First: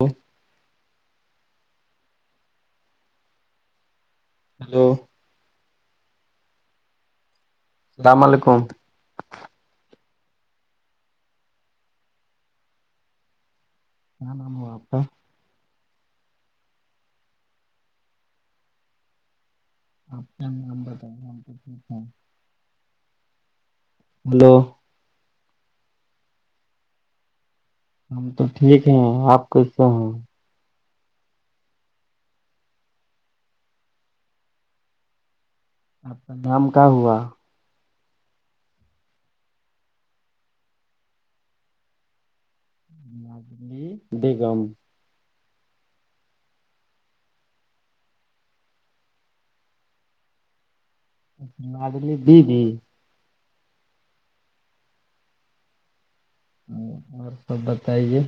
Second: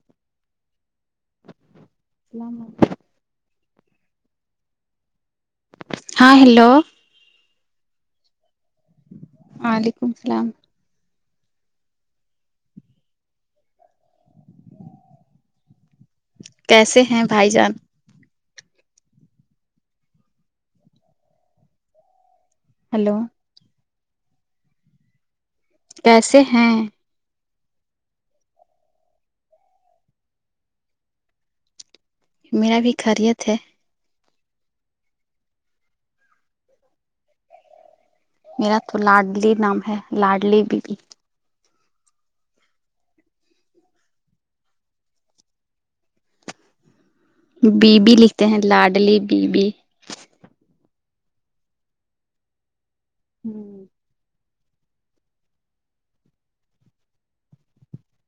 hello اسلام علیکم hello ہاں ہیلو ا سلام علیکم وعلیکم السلام کیا نام ہو آپکا کیسے ہیں بھائی جان آپ کا نام بتاؤ [unintelligible] ہلو ہلو کیسے ہیں ہم تو ٹھیک ہیں آپ کیسے ہیں میرا بھی خیریت ہے آپ کا نام کا ہوا میرا تو لاڈلی نام ہے لاڈلی بی بی لاڈلی بیگم بی بی لکھتے ہیں لاڈلی بی بی لاڈلی بی بی ہمم اور سب بتائیے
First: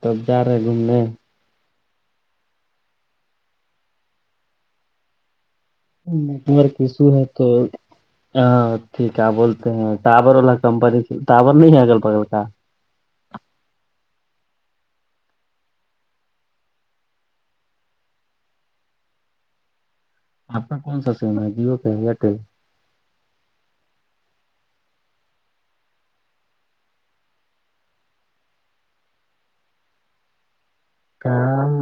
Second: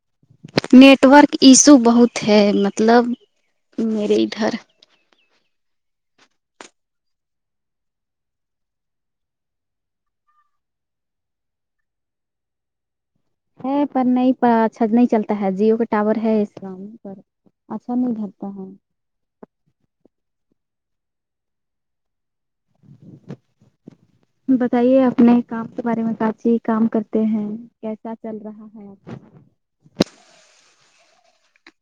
تو اب جا رہے گھومنے نیٹورک ایشو بہت ہے مطلب میرے ادھر تمار کو ایسو رہتا ہے ہاں ٹھیک ہے بولتے ہیں ٹاور والا کمپنی ٹاور نہیں ہے اگل بگل کا ہے پر نہیں اچھا نہیں چلتا ہے جیو کا ٹاور ہے اس اچھا نہیں ہوتا ہے آپ کا کون سا سیم ہے جیو کا یا ایئرٹیل بتائیے اپنے کام کے بارے میں کاچی کام کرتے ہیں کیسا چل رہا ہے کام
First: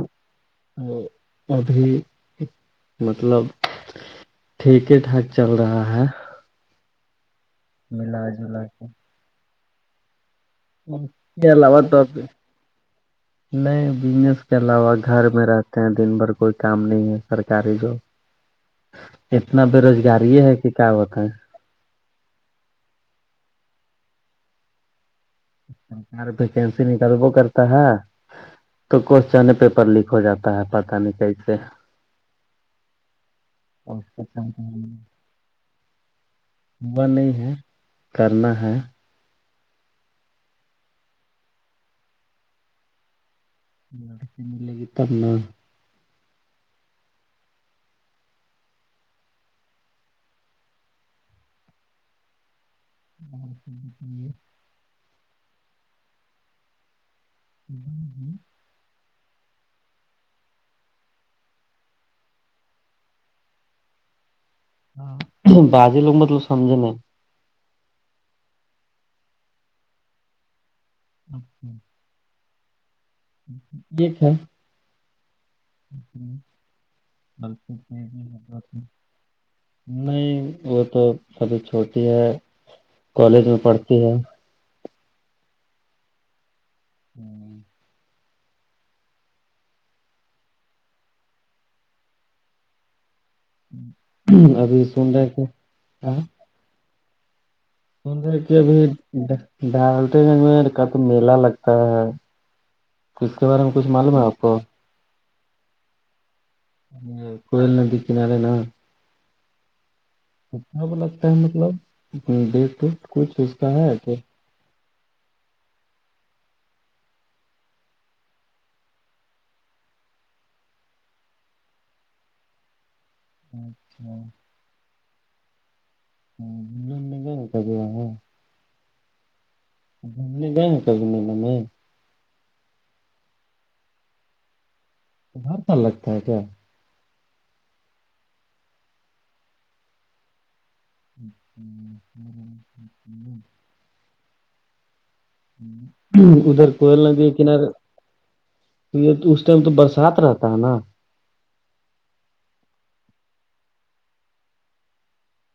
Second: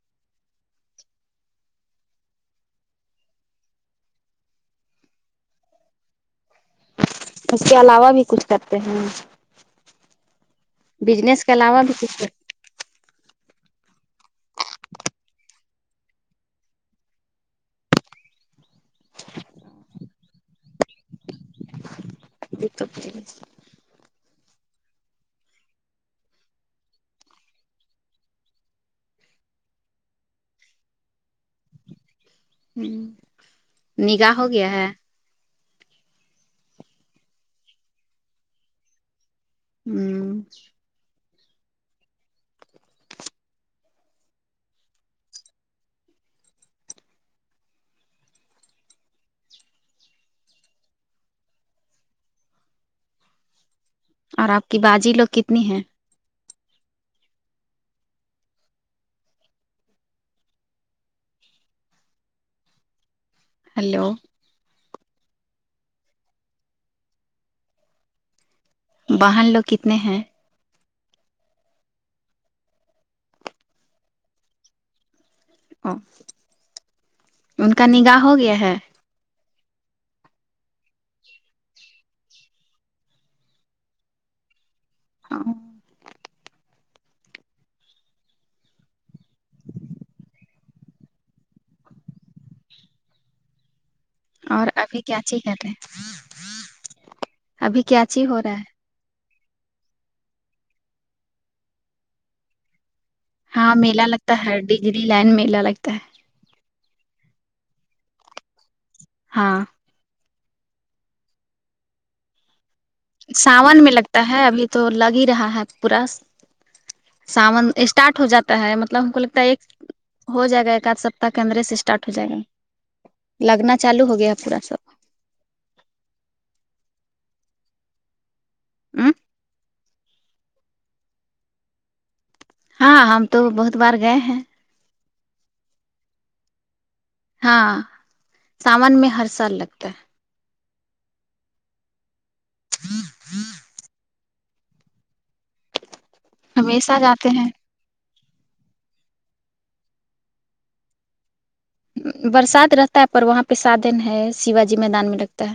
ابھی مطلب ٹھیک ہی ٹھاک چل رہا ہے اس کے علاوہ بھی ملا کچھ جلا کرتے کے ہیں بجنس اسکے کے علاوہ تو بھی نہیں بزنس کے علاوہ گھر میں رہتے ہیں دن بھر کوئی کام نہیں ہے سرکاری جاب اتنا بے روزگاری ہے کی کیا بتائیے [unintelligible] [unintelligible] وہ کرتا ہے تو کوشچن پیپر لیک ہو جاتا ہے پتہ نہیں کیسے ہمم نگا ہو گیا ہے ہوا نہیں ہے کرنا ہے ہمم اچھ [unintelligible] [unintelligible] اور آپ کی باجی لوگ کتنی ہیں [unintelligible] ہیلو ہان باجی لوگ مطلب سمجھے نہیں بہن لوگ کتنے ہیں اچھا ایک ہے ان کا نگاہ ہو گیا ہے [unintelligible] نہیں وہ تو سبھی چھوٹی ہے کالج میں پڑھتی ہے ہاں [unintelligible] اور ابھی سن رہے کہ کیاچیک تے سدھر کہ ابھی ڈالتے [unintelligible] کا تو میلہ لگتا ہے تو اس کے بارے میں کچھ معلوم ہے آپ کو بجلی لائن میں میلا لگتا ہے یے کوئل ندی کنارے نا ہاں اچھا تو لگتا ہے مطلب [unintelligible] کا ساون ہے میں کہ لگتا ہے ابھی تو لگ ہی رہا ہے پورا ساون اسٹارٹ ہو جاتا ہے مطلب ہم کو لگتا ہے ایک ہو جائے گا ایک آدھ سپتاہ کے اندرے سے اسٹارٹ ہو جائے گا لگنا اچھا چالو ہو گیا پورا سب [unintelligible] امم [unintelligible] ہاں ہم تو بہت بار گئے ہیں تو ہر سال لگتا ہے کیا ہاں ساون میں ہر سال لگتا ہے [unintelligible] ادھر کوئل ہمیشہ نادی جاتے کے ہیں کنارے تو یہ اس ٹائم تو برسات رہتا ہے نا برسات رہتا ہے پر وہاں پہ سادن ہے شیواجی میدان میں لگتا ہے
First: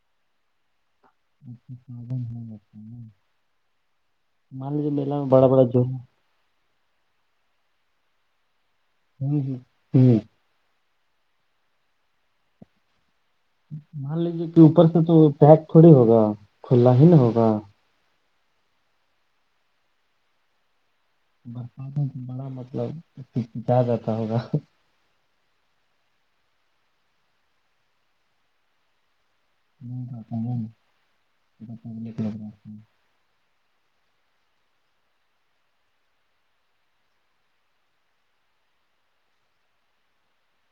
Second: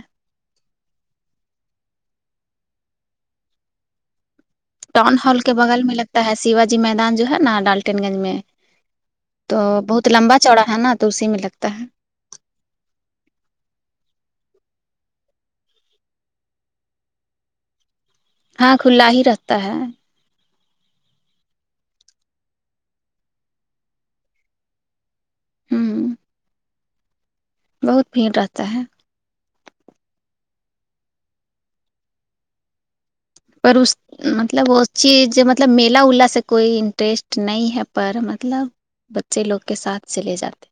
ٹاؤن ہال کے بغل میں [unintelligible] لگتا ہے شیوا جی میدان جو ہے نا ڈالٹین گنج میں تو بہت ہے لمبا چڑا ہے نا تو اسی میں لگتا ہے مان لیجیے کہ اوپر سے تو پیک تھوڑی ہوگا کھلا ہی نا ہوگا ہاں کھلا ہی رہتا ہے برسات سے بڑا مطلب چھا جاتا ہوگا ہ بہت بھیڑ رہتا ہے نہیں بتا ہوں ب [unintelligible] پر اس مطلب وہ چیز مطلب میلا ولا سے کوئی انٹرسٹ نہیں ہے پر مطلب بچے لوگ کے ساتھ چلے جاتے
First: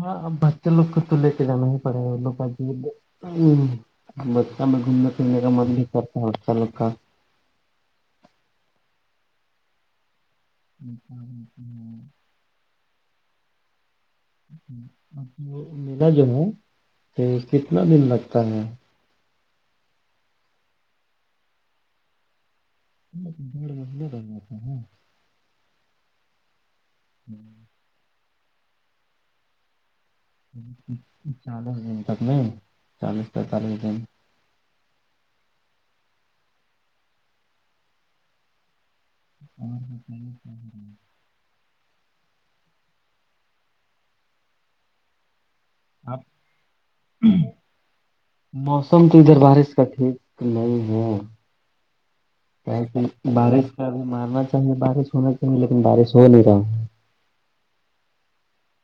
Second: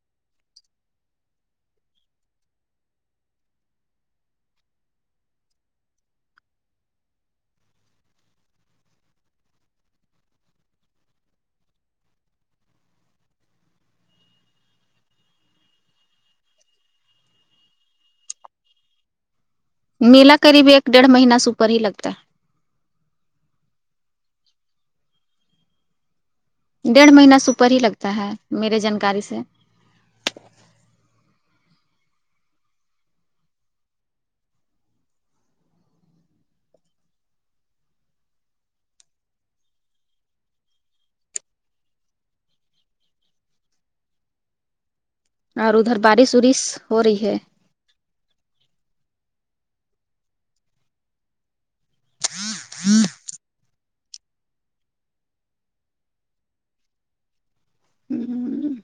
ہاں بچے لوگ کو تو لے کے جانا ہی پڑیگا [unintelligible] ھمم بچہ میں گھومنے پھرنے کا من بھی کرتا بچہ لوگ کا [unintelligible] ملا جو ہے کتنا دن لگتا ہے نیلا قریب ایک ڈیڑھ مہینہ سے اوپر ہی لگتا ہے [unintelligible] ڈیڑھ مہینہ سے اوپر ہی لگتا ہے میرے جانکاری سے چالیس دن تک نہیں چالیس پینتالیس دن ہاں [unintelligible] اور ادھر آپ بارش وارش ہو رہی ہے موسم تو ادھر بارش کا ٹھیک نہیں ہے بارش کا بھی ماننا چاہیے بارش ہونا چاہیے لیکن بارش ہو نہیں رہا ہوں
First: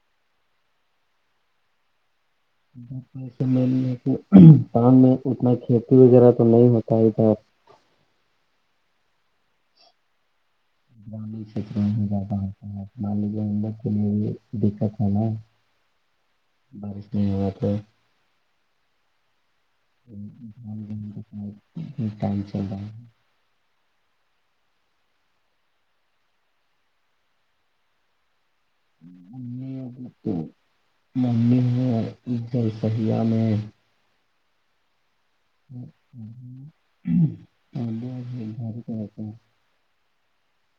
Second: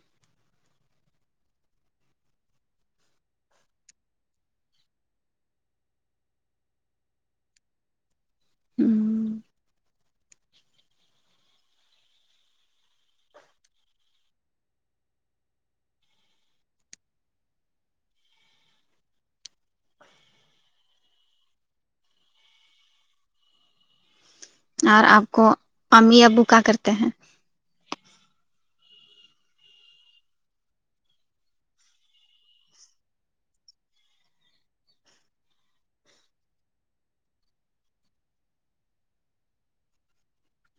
[unintelligible] باند میں اتنا کھیتی وغیرہ تو نہیں ہوتا ادھر گاؤں میں ہی زیادہ ہوتا ہے مان لیجیے ان لوگ کے لیے بھی دککت ہے نا بارش ہو رہی یہاں پے [unintelligible] ٹائم چل رہا ہے اور آپ کو امی ابو کیا کرتے ہیں ممی ابھی تو ممی ہے اور گھر صہیا میں اور ابو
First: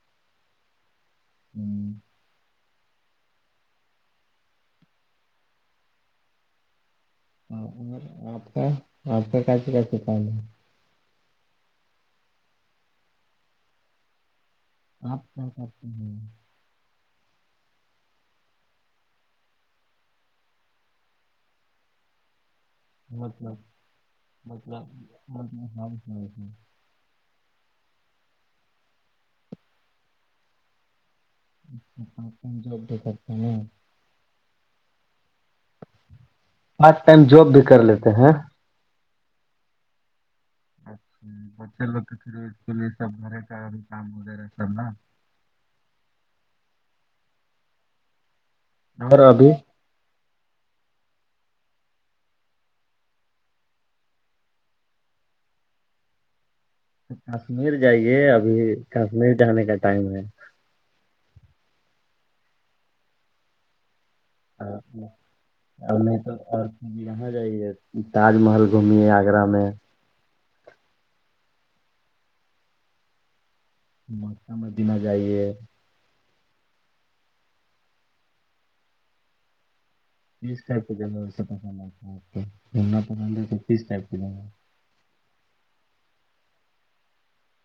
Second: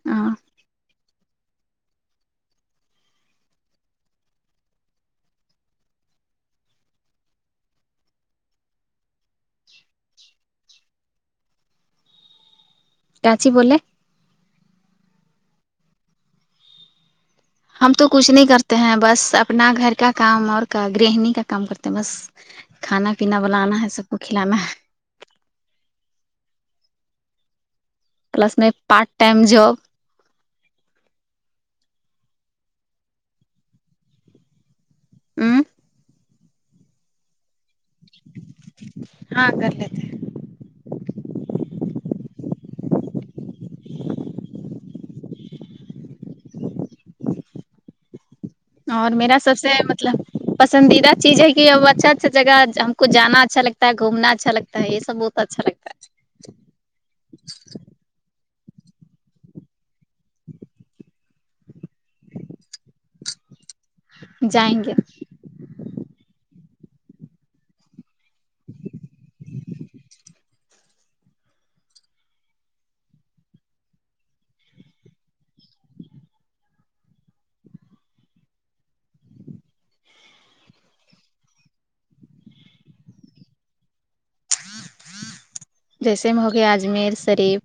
ہاں ھمم ہاں اور آپ کا آپ کا [unintelligible] کام ہے چاچی بولے آپ کیا کرتی ہے ہم تو کچھ نہیں کرتے ہیں بس اپنا گھر کا کام اور گرہنی کا کام کرتے ہیں بس کھانا پینا مطلب بنانا ہے سب کو کھلانا ہے مطلب [unintelligible] کلاس میں پارٹ ٹائم جاب اچھا پارٹ ٹائم جاب بھی کرتے ہیں آمم پارٹ ٹائم جاب بھی کر لیتے ہیں ہاں کر لیتے ہیں اچھا بچے لوگ تو پھر اسکول سب گھر کا کام وغیرہ سب نا اور میرا سب سے مطلب پسندیدہ چیز ہے کہ اب اچھا اچھا جگہ ہم کو جانا اچھا لگتا ہے گھومنا اچھا لگتا ہے یے سب بہت اچھا لگتا ہے کشمیر جائیے ابھی کشمیر جانے کا ٹائم ہے ہے جائیں ساتھ گے میں اور نہیں تو اور یہاں جائیے تاج محل گھومے آگرہ میں مکہ مدینہ جائیے کس ٹائپ کی جگہ پسند ہیں گھومنا پسند ہے تو کس ٹائپ کی جگہ جیسے میں ہو گیا اجمیر شریف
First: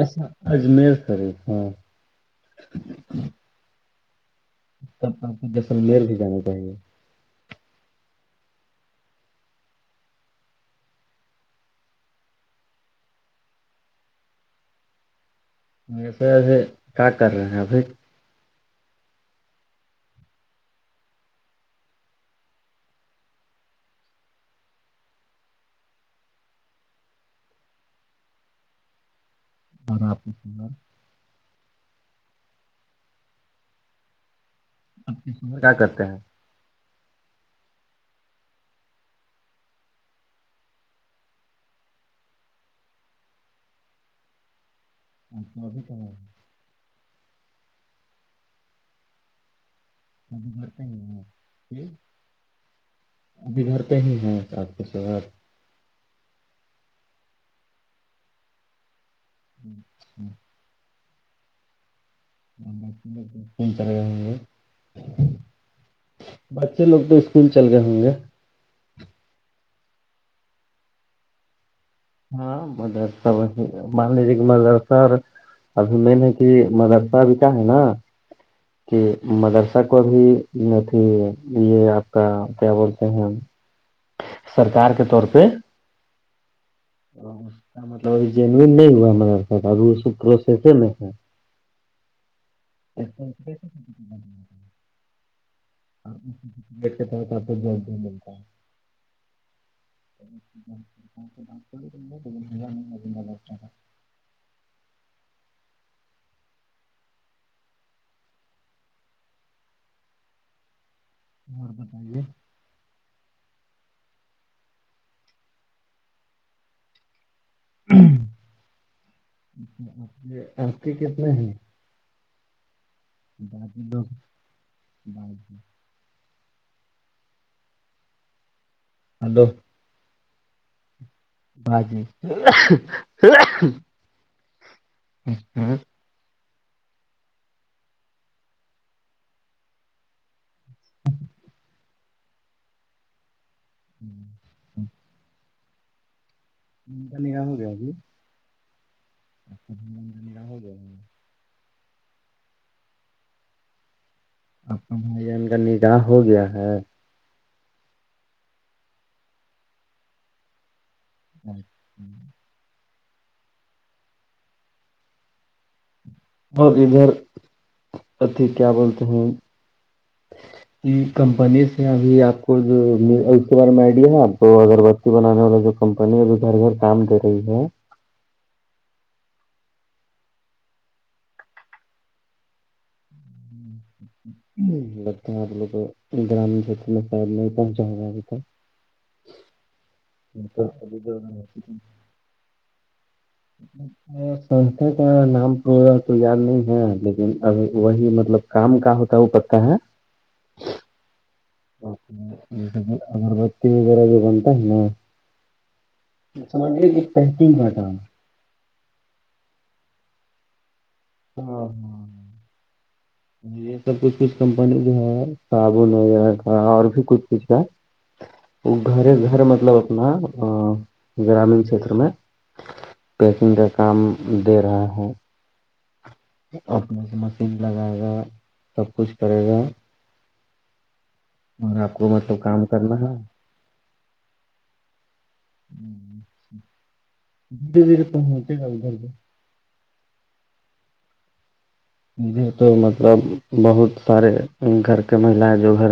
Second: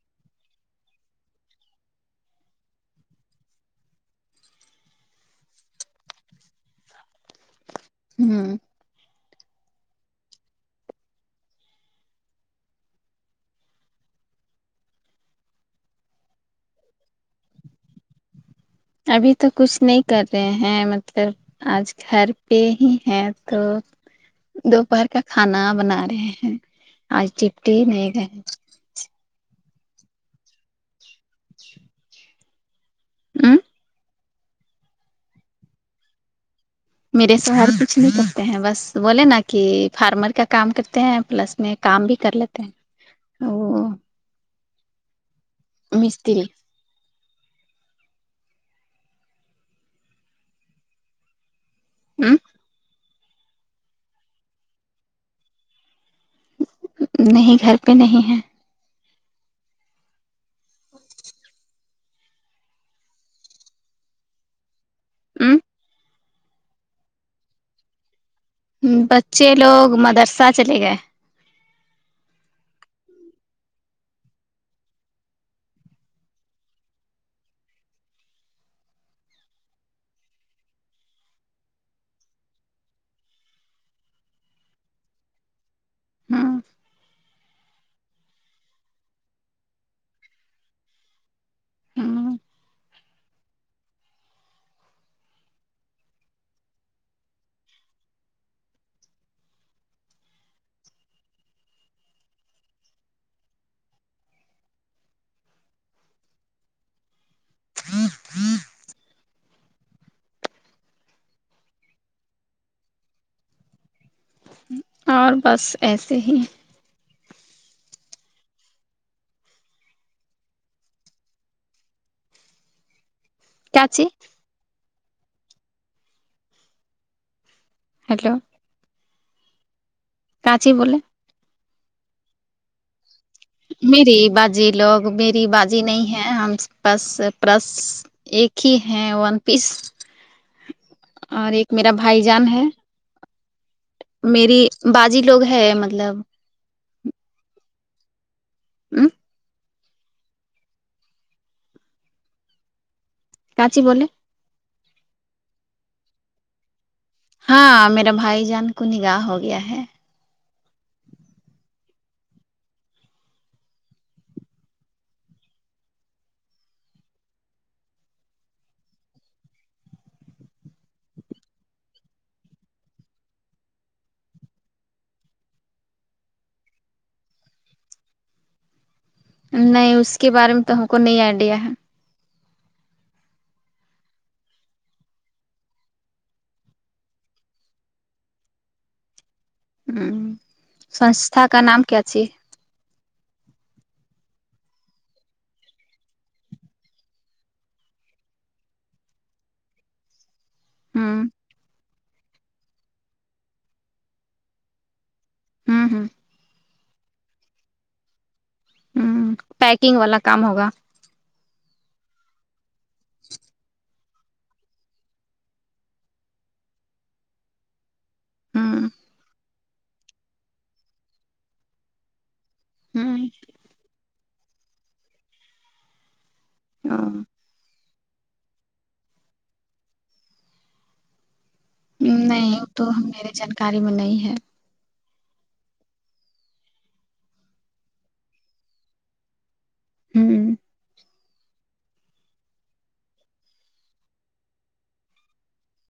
اچھا اجمیر شریف ہے اچھا آپ کو جسلمیر بھی جانا چاہیے ہمم ویسے وسے کیا کر رہے ہیں ابھی ابھی تو کچھ نہیں کر رہے ہیں مطلب آج گھر پے ہی ہیں تو دوپہر کا کھانا بنا رہے ہیں آج چپٹی نہیں ہے اور اپ نے [unintelligible] ج آمم آپ کے شوہر کیا کرتے ہیں میرے شوہر کچھ نہیں کرتے ہیں بس بولے نا کی فارمر کا کام کرتے ہیں پلس میں کام بھی کر لیتے ہیں وہ مستری [unintelligible] فارمر کا کام پلس آمم ابھی گھر پے ہی ہیں کیا آپ کے شوہر نہیں گھر پے نہیں ہے اچھا چلے گئے ہوں گے [unintelligible] آمم بچے لوگ تو اسکول چل گئے ہوں گے بچے لوگ مدرسہ چلے گئے ہاں مدرسہ وسیے مان لیجیے مدرسہ اور ابھی میں نے کی مدرسہ بھی کا ہے نا کہ مدرسہ کو ابھی [unintelligible] یے آپ کا کیا بولتے ہیں سرکار کے طور پے ہ مطلب ابھی جنوین نہیں ہوا مدرسے کا ابھی [unintelligible] ہ [unintelligible] کو جلدی ملتا ہے [unintelligible] [unintelligible] اور بتائیے اور بس ایسے ہی آر کے کتنے ہیں باجی کیاچی لوگ باجی ہیلو ہیلو کاچی بولے باجی میری باجی لوگ میری ہوں باجی نہیں ہیں ہم بس پرس ایک ہی ہے ون پیس اور ایک میرا بھائی جان ہے میری باجی لوگ ہے مطلب م نیا ہو گیا جی اوں جی کاچی بولے آپ کے بھائی جان کا نگاہ ہو گیا ہے ہاں میرا بھائی جان کو نگاہ ہو گیا ہے اچھا وہ ادھر اتیھی کیا بولتے ہیں جی کمپنی سے ابھی آپ کو جو اس بارے میں آئیڈیا ہیں آپ کو اگر بت بنان والا جو کمپنی ہے جو گھر گھر کام دے رہی ہے نہیں اس کے بارے میں تو ہم کو نہیں آئیڈیا ہے ہوں لگتا ہیں آپ لوگ گرام کھیت میں شاید نہیں پہنچا ہوگا ابھی تک ہوں سستھا کا نام کیا چاہیے جی اچھا ہاں سستھا کا نام تو یاد نہیں ہے لیکن اب وہی مطلب کام ہ ہوتا ہوتا کہاں ہوں اگربتی وغیرہ بھی بنتا ہے نا ہ ہ سمجھئیے ایک پینٹگ کا کام ہوں پیکنگ والا کام ہوگا ہاں ہاں جی یہ سب کچھ کچھ کمپنی جو ہے صابن وغیرہ کا اور بھی کچھ کچھ کا ہ وہ گھر گھر مطلب اپنا گرامین چھیتر میں ہ پیکنگ کا کام دے رہا ہے اپنے سے مشین لگائے گا سب کچھ کرے گا اور آپ کو مطلب نہیں کام وہ تو کرنا ہے میرے جانکاری میں نہیں ہے ہ اچھا دھیرے پہنتے ہے گھر میں ہوں یہ تو مطلب بہت سارے گھر کے مہیلا ہے جو گھر میں